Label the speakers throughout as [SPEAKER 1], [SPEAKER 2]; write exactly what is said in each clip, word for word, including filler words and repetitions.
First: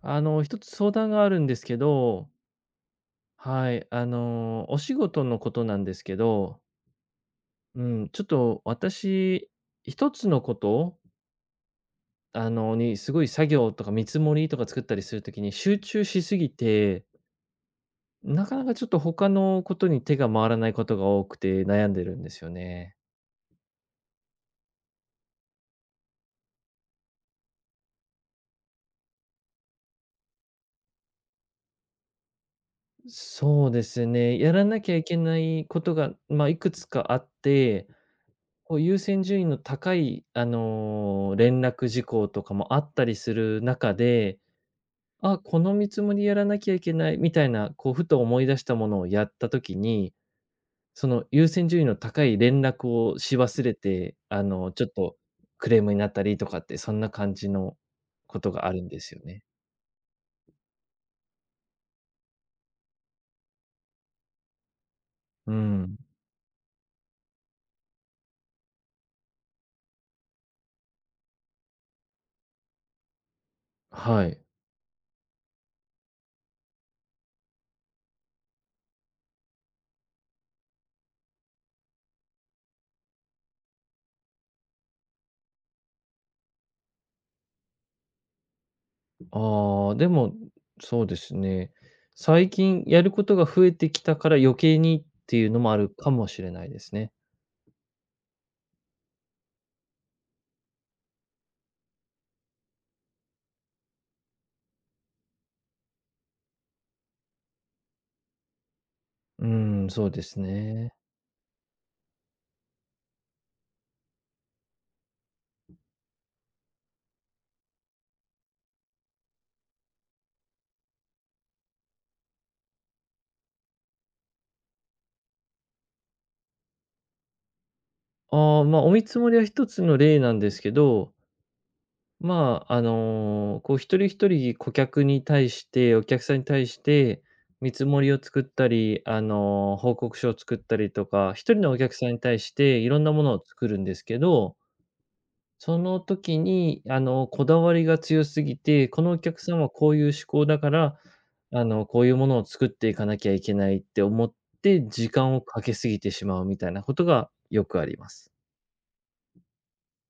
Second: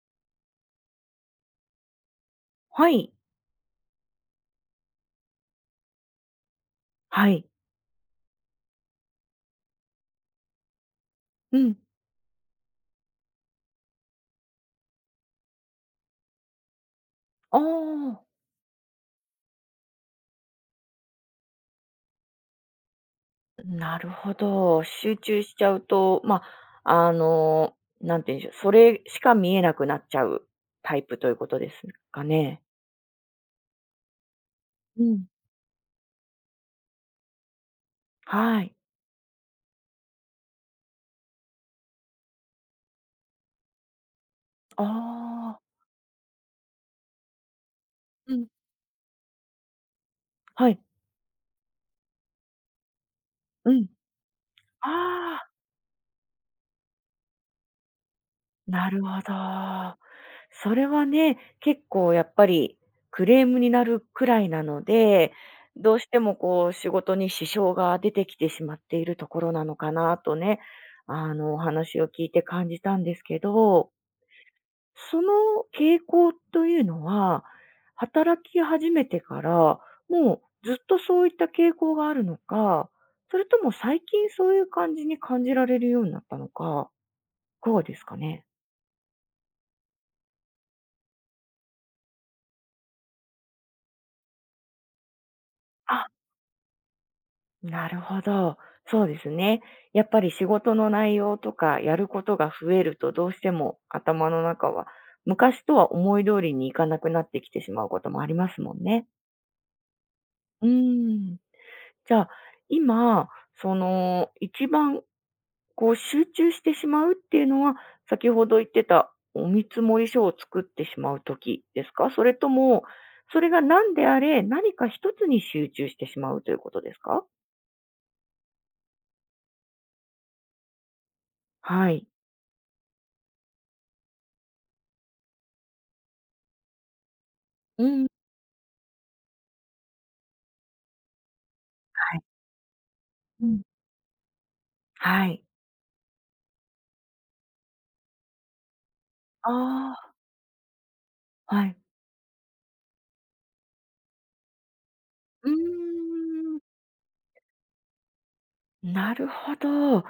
[SPEAKER 1] あの、一つ相談があるんですけど、
[SPEAKER 2] はい、
[SPEAKER 1] はい、あの、お仕事のことなんですけど、
[SPEAKER 2] はい。
[SPEAKER 1] うん、ちょっと私、一つのこと、
[SPEAKER 2] うん。
[SPEAKER 1] あの、にすごい作業とか見積もりとか作ったりするときに集中しすぎて、
[SPEAKER 2] あ
[SPEAKER 1] なかなかちょっと他のことに手が回らないことが多くて悩んでるんですよね。
[SPEAKER 2] あ、なるほど。集中しちゃうと、まあ、あの、なんて言うんでしょう、それしか見えなくなっちゃうタイプということですかね？
[SPEAKER 1] そうですね。やらなきゃ
[SPEAKER 2] う
[SPEAKER 1] いけ
[SPEAKER 2] ん。
[SPEAKER 1] ないことが、まあ、いくつかあって、
[SPEAKER 2] はい。
[SPEAKER 1] こう優先順位の高い、あの、連絡事項とかもあったりする中で、あ、
[SPEAKER 2] あ
[SPEAKER 1] こ
[SPEAKER 2] あ
[SPEAKER 1] の見積もりやらなきゃいけないみたいな、こうふと
[SPEAKER 2] う
[SPEAKER 1] 思い
[SPEAKER 2] ん。
[SPEAKER 1] 出したものをやった時に、
[SPEAKER 2] はい。
[SPEAKER 1] その優先順位の高い連絡をし忘
[SPEAKER 2] う
[SPEAKER 1] れ
[SPEAKER 2] ん。
[SPEAKER 1] て、あの、ちょっと
[SPEAKER 2] ああ。
[SPEAKER 1] クレームになったりとかって、そんな感じのことがあるん
[SPEAKER 2] な
[SPEAKER 1] で
[SPEAKER 2] るほ
[SPEAKER 1] すよね。
[SPEAKER 2] ど。それはね、結構やっぱりクレームになるくらいなので、
[SPEAKER 1] う
[SPEAKER 2] ど
[SPEAKER 1] ん。
[SPEAKER 2] うしてもこう仕事に支障が出てきてしまっているところなのかなとね、あのお話を聞いて感じたんですけど、
[SPEAKER 1] はい。
[SPEAKER 2] その傾向というのは、働き始めてから、もうずっとそういった傾向があるのか、それとも最近そういう感じに感じられるようになったのか、いかがですかね？
[SPEAKER 1] ああ、でも、そうですね。最近やることが増えてきたから余計にっていうのもあるかもしれないですね。
[SPEAKER 2] なるほど。そうですね。やっぱり仕事の内容とかやることが増えるとどうしても頭の中は昔とは思い通りにいかなくなってきてしまうこともありますもんね。
[SPEAKER 1] うーん、そうです
[SPEAKER 2] うー
[SPEAKER 1] ね。
[SPEAKER 2] ん。じゃあ今、その一番こう集中してしまうっていうのは先ほど言ってたお見積もり書を作ってしまうときですか、それとも、それが何であれ何か一つに集中してしまうということですか。
[SPEAKER 1] ああ、まあ、お見積もりは一つの例なんですけど、
[SPEAKER 2] はい。
[SPEAKER 1] まあ、あの、こう一人一人顧客に対して、お客さんに対して、見
[SPEAKER 2] う
[SPEAKER 1] 積
[SPEAKER 2] ん。
[SPEAKER 1] も
[SPEAKER 2] うん、
[SPEAKER 1] りを作ったり、あの、報告書を作ったりとか、一人のお客さん
[SPEAKER 2] は
[SPEAKER 1] に
[SPEAKER 2] い。
[SPEAKER 1] 対していろんなものを作るんですけど、
[SPEAKER 2] はい。
[SPEAKER 1] その時に、あの、こだわりが強すぎて、このお客さんはこういう
[SPEAKER 2] あ
[SPEAKER 1] 思考だから、
[SPEAKER 2] あ、
[SPEAKER 1] あ
[SPEAKER 2] はい。
[SPEAKER 1] の、こういうものを作っていかなきゃいけないって思って、時間を
[SPEAKER 2] う
[SPEAKER 1] かけすぎ
[SPEAKER 2] ー
[SPEAKER 1] てしまうみた
[SPEAKER 2] ん。
[SPEAKER 1] いなことがよくあります。
[SPEAKER 2] なるほど。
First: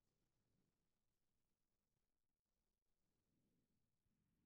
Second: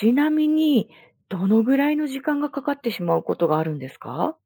[SPEAKER 2] ちなみに、どのぐらいの時間がかかってしまうことがあるんですか？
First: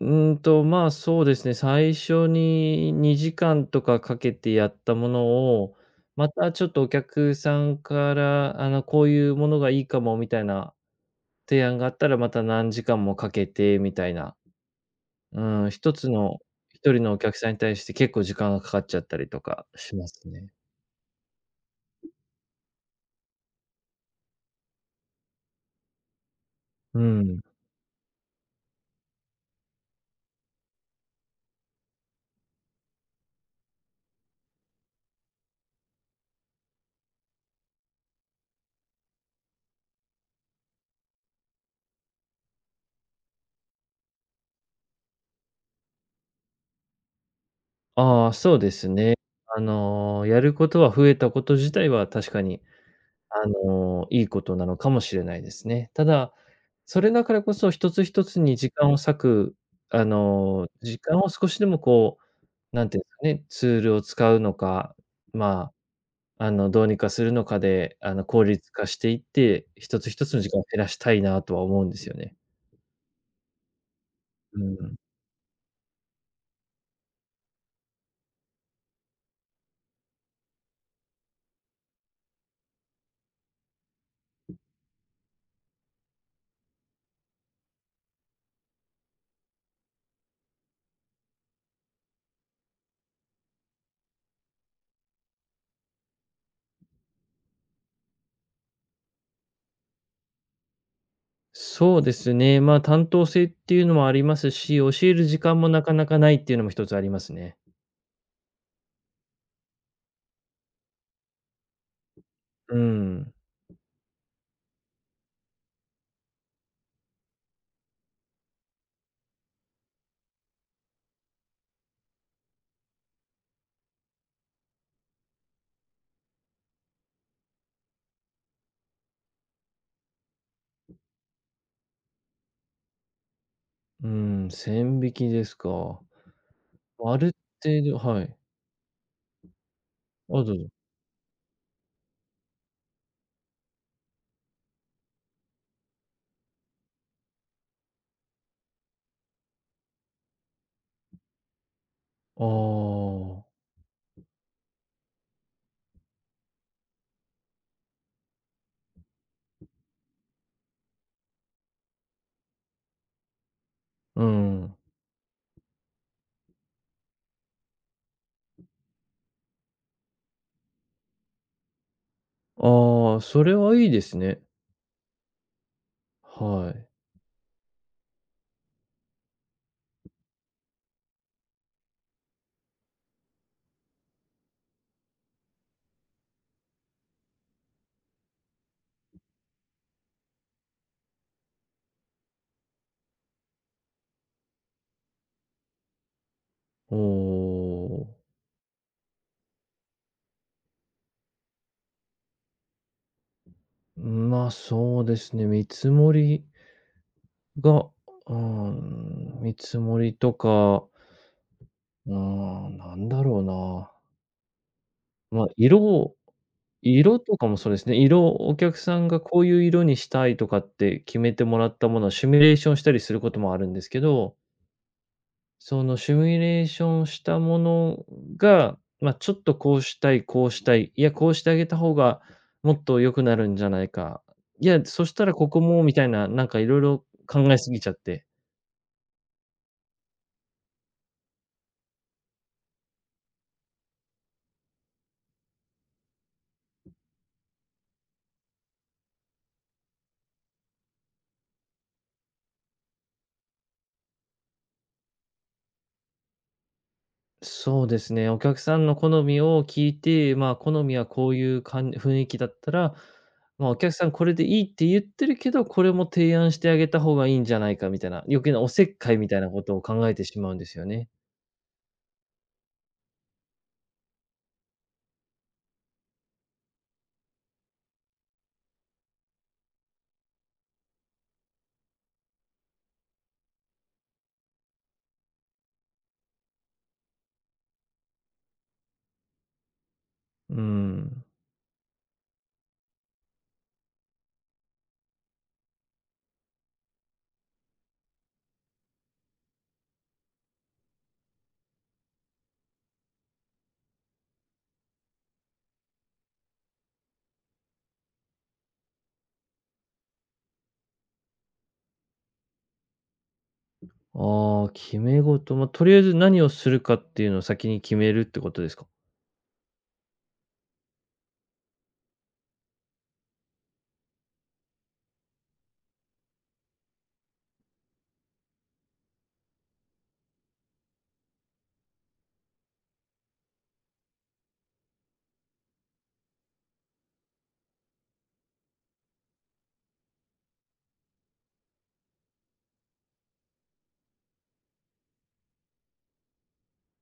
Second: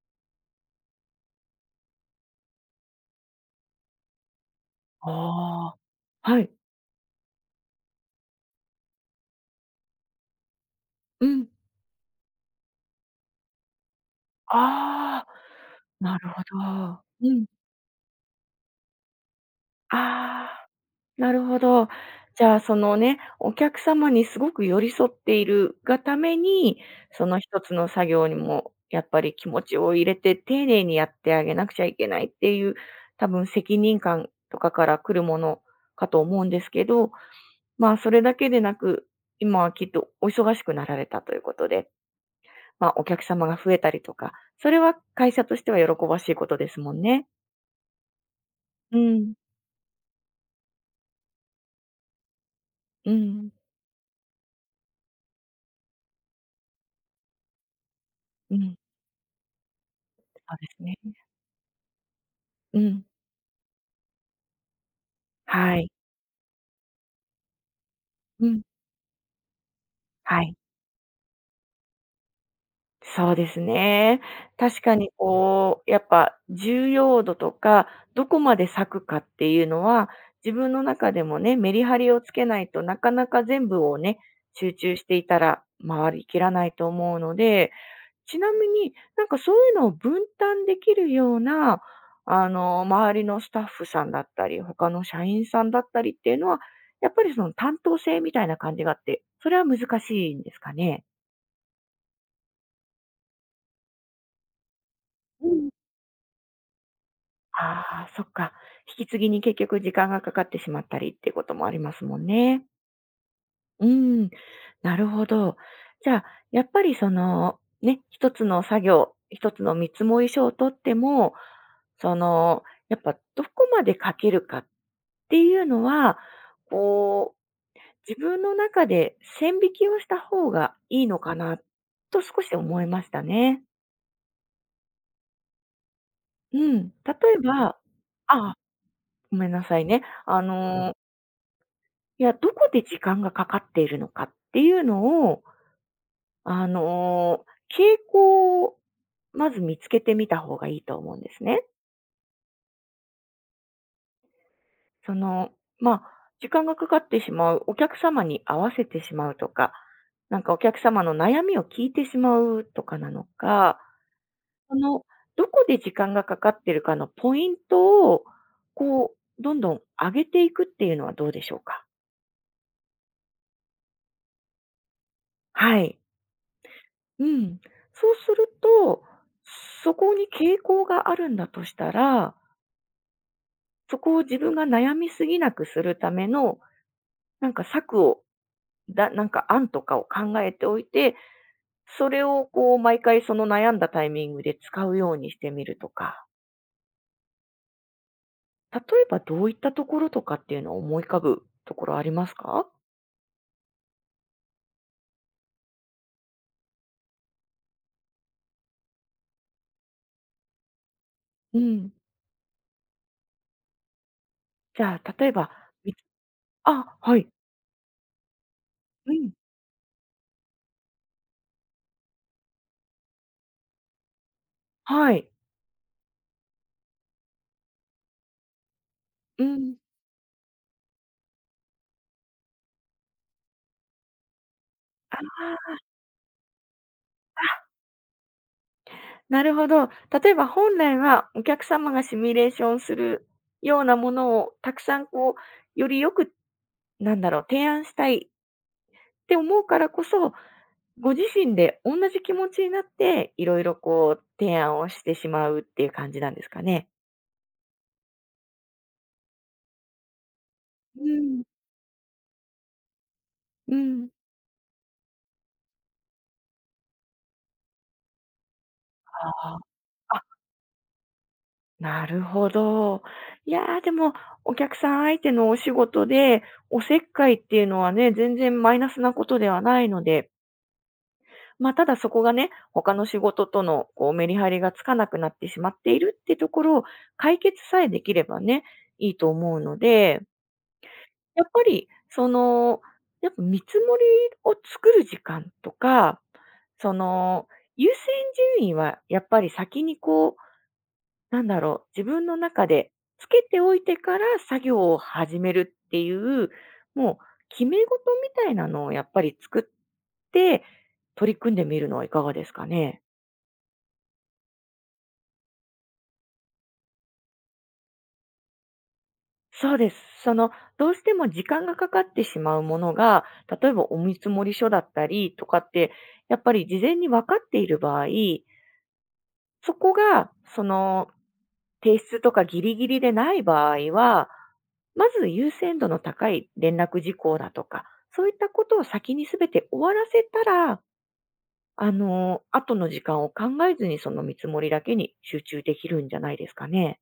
[SPEAKER 1] うーんと、まあ、そうですね、最初ににじかんとかかけてやったもの
[SPEAKER 2] あ
[SPEAKER 1] を、ま
[SPEAKER 2] あ、はい。
[SPEAKER 1] たちょっとお客さんから、あの、こういうものがいいかもみたいな
[SPEAKER 2] うん。
[SPEAKER 1] 提案があったら、また何時間もかけてみたいな、
[SPEAKER 2] ああ、
[SPEAKER 1] うん、一つ
[SPEAKER 2] なる
[SPEAKER 1] の
[SPEAKER 2] ほど。
[SPEAKER 1] 一人
[SPEAKER 2] あ
[SPEAKER 1] のお
[SPEAKER 2] う
[SPEAKER 1] 客
[SPEAKER 2] ん。
[SPEAKER 1] さんに対して結構時間がかかっちゃったりとかしますね。
[SPEAKER 2] ああ。なるほど。じゃあ、そのね、お客様にすごく寄り添っているがために、
[SPEAKER 1] う
[SPEAKER 2] その
[SPEAKER 1] ん。
[SPEAKER 2] 一つの作業にもやっぱり気持ちを入れて丁寧にやってあげなくちゃいけないっていう、多分責任感とかから来るものかと思うんですけど、まあ、それだけでなく、今はきっとお忙しくなられたということで、まあ、お客様が増えたりとか、それは会社としては喜ばしいことですもんね。
[SPEAKER 1] ああ、そうです
[SPEAKER 2] う
[SPEAKER 1] ね。
[SPEAKER 2] ん。
[SPEAKER 1] あの、やることは増えたこと自体は確かに、
[SPEAKER 2] う
[SPEAKER 1] あ
[SPEAKER 2] ん。
[SPEAKER 1] の、いいことなのかもしれないですね。ただ、それだからこそ一つ一つ
[SPEAKER 2] う
[SPEAKER 1] に時
[SPEAKER 2] ん。
[SPEAKER 1] 間を割く、あ
[SPEAKER 2] そうで
[SPEAKER 1] の、
[SPEAKER 2] すね。
[SPEAKER 1] 時間を少しでもこう、
[SPEAKER 2] う
[SPEAKER 1] なんていうん
[SPEAKER 2] ん。
[SPEAKER 1] ですかね、ツールを使うのか、ま
[SPEAKER 2] はい。
[SPEAKER 1] あ、あの、どうにかするのかで、あの、効
[SPEAKER 2] うん。
[SPEAKER 1] 率化していって、一つ一つの
[SPEAKER 2] は
[SPEAKER 1] 時
[SPEAKER 2] い、
[SPEAKER 1] 間を減らしたいなとは思うんですよね。
[SPEAKER 2] そうですね。
[SPEAKER 1] う
[SPEAKER 2] 確か
[SPEAKER 1] ん。
[SPEAKER 2] にこう、やっぱ重要度とか、どこまで割くかっていうのは、自分の中でもね、メリハリをつけないとなかなか全部をね、集中していたら回りきらないと思うので、ちなみになんかそういうのを分担できるような、あの、周りのスタッフさんだったり、他の社員さんだったりっていうのは、やっぱりその担当性みたいな感じがあって、それは難しいんですかね？
[SPEAKER 1] そうですね。まあ、担当性っていうのもありますし、教える時間もなかなかないっていうのも一つありますね。
[SPEAKER 2] ああ、そっか。引き継ぎに結局時間がかかってしまったりっていうこともありますもんね。
[SPEAKER 1] うん。
[SPEAKER 2] うん、なるほど。じゃあ、やっぱりその、ね、一つの作業、一つの見積もり書を取っても、その、やっぱどこまで書けるかっていうのは、こう、自分の中で線引きをした方がいいのかなと少し思いましたね。
[SPEAKER 1] うん、線引きですか。
[SPEAKER 2] うん、例
[SPEAKER 1] ある
[SPEAKER 2] えばあ
[SPEAKER 1] 程度はい。
[SPEAKER 2] あ、ごめんなさいね。
[SPEAKER 1] あ、
[SPEAKER 2] あ
[SPEAKER 1] どうぞ。
[SPEAKER 2] のーいや、どこで時間がかかっているのかっていうのを、あの、傾向をまず見つけてみた方がいいと思うんですね。
[SPEAKER 1] ああ、
[SPEAKER 2] その、まあ、時間がかかってしまう、お客様に合わせてしまうとか、なんかお客様の悩みを聞いてしまうとかなのか、
[SPEAKER 1] う
[SPEAKER 2] そ
[SPEAKER 1] ん。
[SPEAKER 2] の、どこで時間がかかってるかのポイントを、こう、どんどん上げていくっていうのはどうでしょうか？
[SPEAKER 1] ああ、それはいいですね。
[SPEAKER 2] はい。
[SPEAKER 1] はい。
[SPEAKER 2] うん。そうすると、そこに傾向があるんだとしたら、そこを自分が悩みすぎなくするための、なんか策を、だなんか案とかを考えておいて、それをこう毎回その悩んだタイミングで使うようにしてみるとか、
[SPEAKER 1] おお。
[SPEAKER 2] 例えばどういったところとかっていうのを思い浮かぶところありますか。
[SPEAKER 1] まあ、そうですね。見積もりが、うん、見積もりとか、
[SPEAKER 2] うん。
[SPEAKER 1] うん、なんだろうな。
[SPEAKER 2] じゃあ、例え
[SPEAKER 1] まあ、
[SPEAKER 2] ば、
[SPEAKER 1] 色
[SPEAKER 2] み
[SPEAKER 1] を
[SPEAKER 2] あ、は
[SPEAKER 1] 色
[SPEAKER 2] い。
[SPEAKER 1] とかもそうですね。色、お客さん
[SPEAKER 2] う
[SPEAKER 1] が
[SPEAKER 2] ん。
[SPEAKER 1] こういう色にしたいとかって決めてもらったものをシミュレーションしたりすることもあるんですけど、
[SPEAKER 2] はい。
[SPEAKER 1] そのシミュレーションしたものが、まあ、ちょっ
[SPEAKER 2] う
[SPEAKER 1] と
[SPEAKER 2] ん。
[SPEAKER 1] こうしたい、こうしたい、いや、こうしてあげた方がもっと良くなるんじゃないか、いや、そしたらここもみたいな、なんかいろいろ考えすぎちゃって、
[SPEAKER 2] なるほど。例えば本来はお客様がシミュレーションするようなものをたくさんこう、よりよく、なんだろう、提案したいって思うからこそ、ご自身で同じ気持ちになって、いろいろこう、提案をしてしまうっていう感じなんですかね。
[SPEAKER 1] そうですね。お客さんの好みを聞いて、まあ、好み
[SPEAKER 2] う
[SPEAKER 1] はこうい
[SPEAKER 2] ん、
[SPEAKER 1] うかん雰囲気だったら、まあ、
[SPEAKER 2] う
[SPEAKER 1] お客さ
[SPEAKER 2] ん。
[SPEAKER 1] んこれでいいって言ってるけど、これも提案してあげた方がいいんじゃないかみたいな、余計なおせっかいみたいな
[SPEAKER 2] ああ、
[SPEAKER 1] ことを考え
[SPEAKER 2] あ、
[SPEAKER 1] てしまうんですよね。
[SPEAKER 2] なるほど。いやー、でも、お客さん相手のお仕事で、おせっかいっていうのはね、全然マイナスなことではないので、まあ、ただそこがね、他の仕事とのこうメリハリがつかなくなってしまっているってところを解決さえできればね、いいと思うので、
[SPEAKER 1] うん。
[SPEAKER 2] やっぱりその、やっぱ見積もりを作る時間とか、その、優先順位はやっぱり先にこう、なんだろう、自分の中でつけておいてから作業を始めるっていう、もう決め事みたいなのをやっぱり作って、取り組んでみるのはいかがですかね？
[SPEAKER 1] ああ、決め事、まあ、とりあえず何をするかっていうのを先に決めるってことですか？
[SPEAKER 2] そうです。その、どうしても時間がかかってしまうものが、例えばお見積もり書だったりとかって、やっぱり事前に分かっている場合、そこが、その、提出とかギリギリでない場合は、まず優先度の高い連絡事項だとか、そういったことを先にすべて終わらせたら、あの、後の時間を考えずにその見積もりだけに集中できるんじゃないですかね。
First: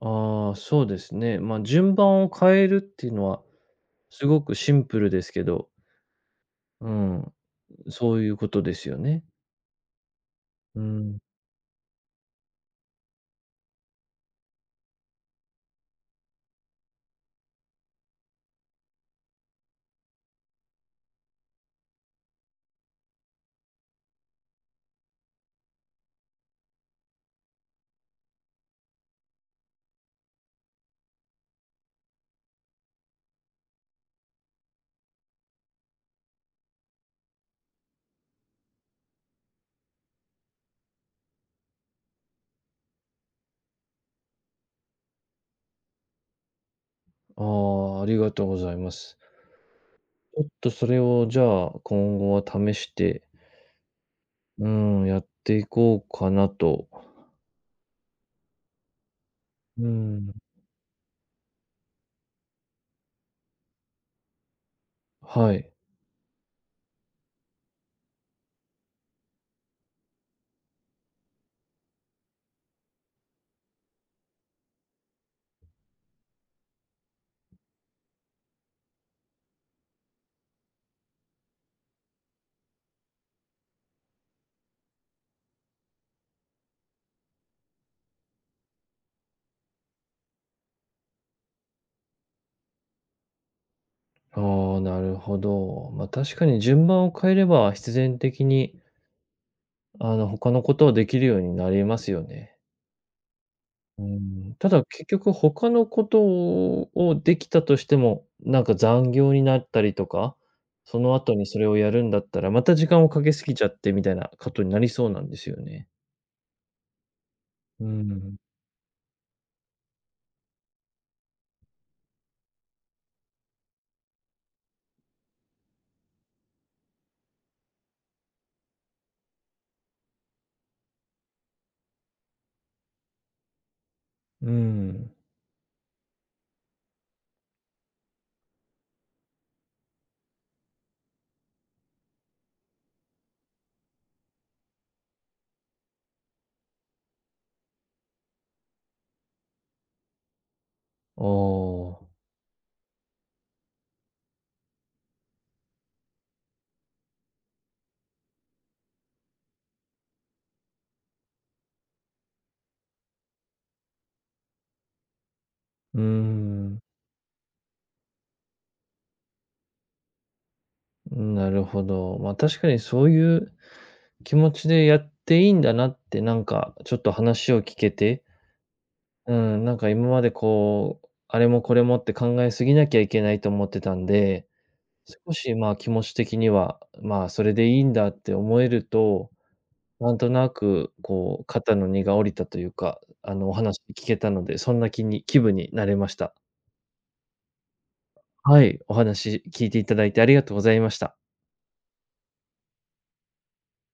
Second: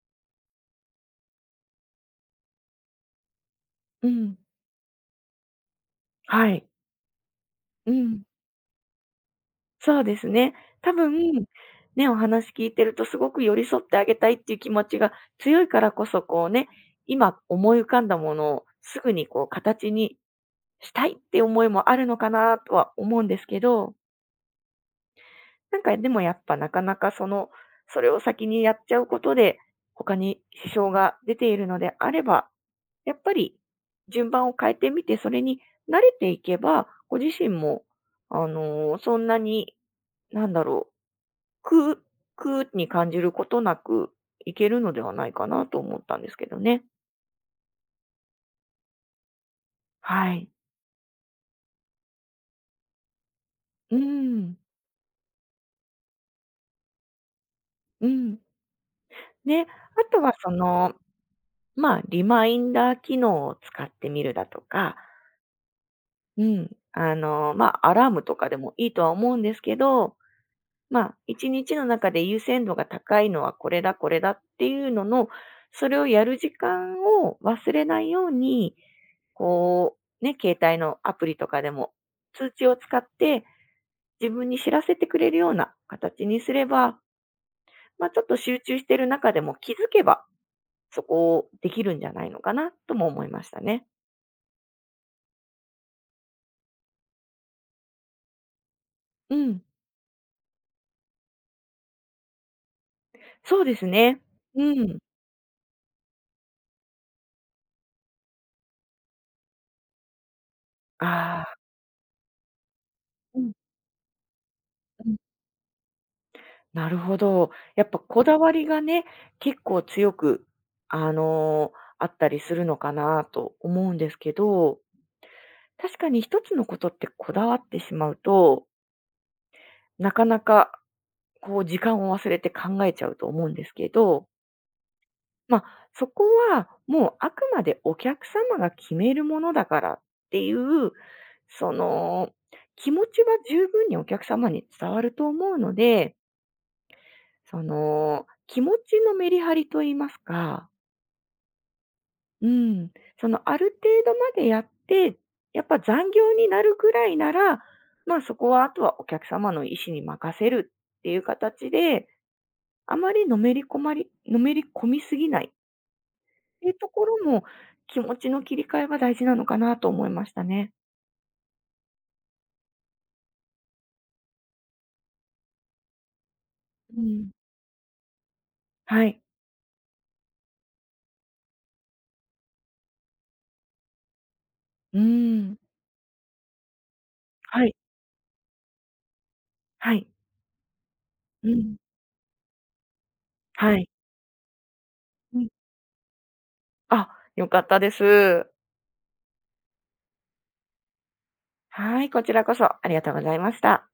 [SPEAKER 1] ああ、そうですね。まあ、順番を変えるっていうのは
[SPEAKER 2] う
[SPEAKER 1] す
[SPEAKER 2] ん。
[SPEAKER 1] ごくシンプルですけど、
[SPEAKER 2] はい。
[SPEAKER 1] うん、
[SPEAKER 2] う
[SPEAKER 1] そう
[SPEAKER 2] ん。
[SPEAKER 1] いうことですよね。
[SPEAKER 2] そうですね。
[SPEAKER 1] う
[SPEAKER 2] 多
[SPEAKER 1] ん。
[SPEAKER 2] 分、ね、お話聞いてるとすごく寄り添ってあげたいっていう気持ちが強いからこそ、こうね、今思い浮かんだものをすぐにこう形にしたいって思いもあるのかなとは思うんですけど、なんかでもやっぱなかなかその、それを先にやっちゃうことで、他に支障が出ているのであれば、やっぱり順番を変えてみて、それに慣れていけば、ご自身も、あのーそんなに、なんだろう、苦苦に感じることなくいけるのではないかなと思ったんですけどね。
[SPEAKER 1] ああ、ありがとうございます。
[SPEAKER 2] は
[SPEAKER 1] ちょっ
[SPEAKER 2] い。
[SPEAKER 1] とそれをじゃあ、今後は試して、
[SPEAKER 2] うん。
[SPEAKER 1] うん、やっていこうかなと。
[SPEAKER 2] うん。で、あ
[SPEAKER 1] う
[SPEAKER 2] とは
[SPEAKER 1] ん、
[SPEAKER 2] その、まあ、リマインダー機能を使ってみるだとか、
[SPEAKER 1] はい。
[SPEAKER 2] うん。あの、まあ、アラームとかでもいいとは思うんですけど、まあ、一日の中で優先度が高いのはこれだ、これだっていうのの、それをやる時間を忘れないように、こう、ね、携帯のアプリとかでも通知を使って、自分に知らせてくれるような形にすれば、まあ、ちょっと集中してる中でも気づけば、そこをできるんじゃないのかなとも思いましたね。
[SPEAKER 1] ああ、なるほど。ま、確かに順番を変えれば、必然的に、
[SPEAKER 2] うん。
[SPEAKER 1] あの、他のことはできるようになりますよね。
[SPEAKER 2] そうです
[SPEAKER 1] う
[SPEAKER 2] ね。
[SPEAKER 1] ん、た
[SPEAKER 2] う
[SPEAKER 1] だ
[SPEAKER 2] ん。
[SPEAKER 1] 結局他のことをできたとしても、なんか残業になったりとか、その後
[SPEAKER 2] あ
[SPEAKER 1] に
[SPEAKER 2] あ。
[SPEAKER 1] それをやるんだったら、また時間をかけ
[SPEAKER 2] う
[SPEAKER 1] す
[SPEAKER 2] ん
[SPEAKER 1] ぎちゃってみたいなことになりそ
[SPEAKER 2] う
[SPEAKER 1] う
[SPEAKER 2] ん。
[SPEAKER 1] なんですよね。
[SPEAKER 2] なるほど。や
[SPEAKER 1] う
[SPEAKER 2] っぱこだ
[SPEAKER 1] ん。
[SPEAKER 2] わりがね、結構強く、あの、あったりするのかなと思うんですけど、確かに一つのことってこだわってしまうと、なかなかこう時間を忘れて考えちゃうと思うんですけど、
[SPEAKER 1] うん。
[SPEAKER 2] まあ、そこはもうあくまでお客様が決めるものだからっていう、その、気持ちは十分にお客様に伝わると思うので、その、気持ちのメリハリと言いますか、
[SPEAKER 1] おあ、
[SPEAKER 2] うん、その、ある程度までやって、やっぱ残業になるぐらいなら、ま、そこはあとはお客様の意思に任せるっていう形で、あまりのめりこまりのめり込みすぎない。
[SPEAKER 1] うー
[SPEAKER 2] ていう
[SPEAKER 1] ん、
[SPEAKER 2] ところも、気持ちの切り替えは大事なのかなと思いましたね。
[SPEAKER 1] なるほど。ま、確かにそういう気持ちでやっていいんだなって、なんかちょっ
[SPEAKER 2] う
[SPEAKER 1] と
[SPEAKER 2] ん。
[SPEAKER 1] 話を聞けて、
[SPEAKER 2] はい。
[SPEAKER 1] うん、なんか今までこう、あれもこれもって考えすぎなきゃいけないと思ってたんで、
[SPEAKER 2] う
[SPEAKER 1] 少
[SPEAKER 2] ー
[SPEAKER 1] し、
[SPEAKER 2] ん。
[SPEAKER 1] まあ、気持ち的には、まあ、それ
[SPEAKER 2] は
[SPEAKER 1] で
[SPEAKER 2] い、
[SPEAKER 1] いいんだって思えると、
[SPEAKER 2] はい。
[SPEAKER 1] なんとなくこう
[SPEAKER 2] う
[SPEAKER 1] 肩
[SPEAKER 2] ん。
[SPEAKER 1] の荷が下りたというか、あの、お
[SPEAKER 2] は
[SPEAKER 1] 話
[SPEAKER 2] い。
[SPEAKER 1] 聞けたので、そんな気に
[SPEAKER 2] う
[SPEAKER 1] 気
[SPEAKER 2] ん。
[SPEAKER 1] 分になれました。
[SPEAKER 2] あ、良かったです。
[SPEAKER 1] はい、お話聞いていただいてありがとうございました。
[SPEAKER 2] はい、こちらこそありがとうございました。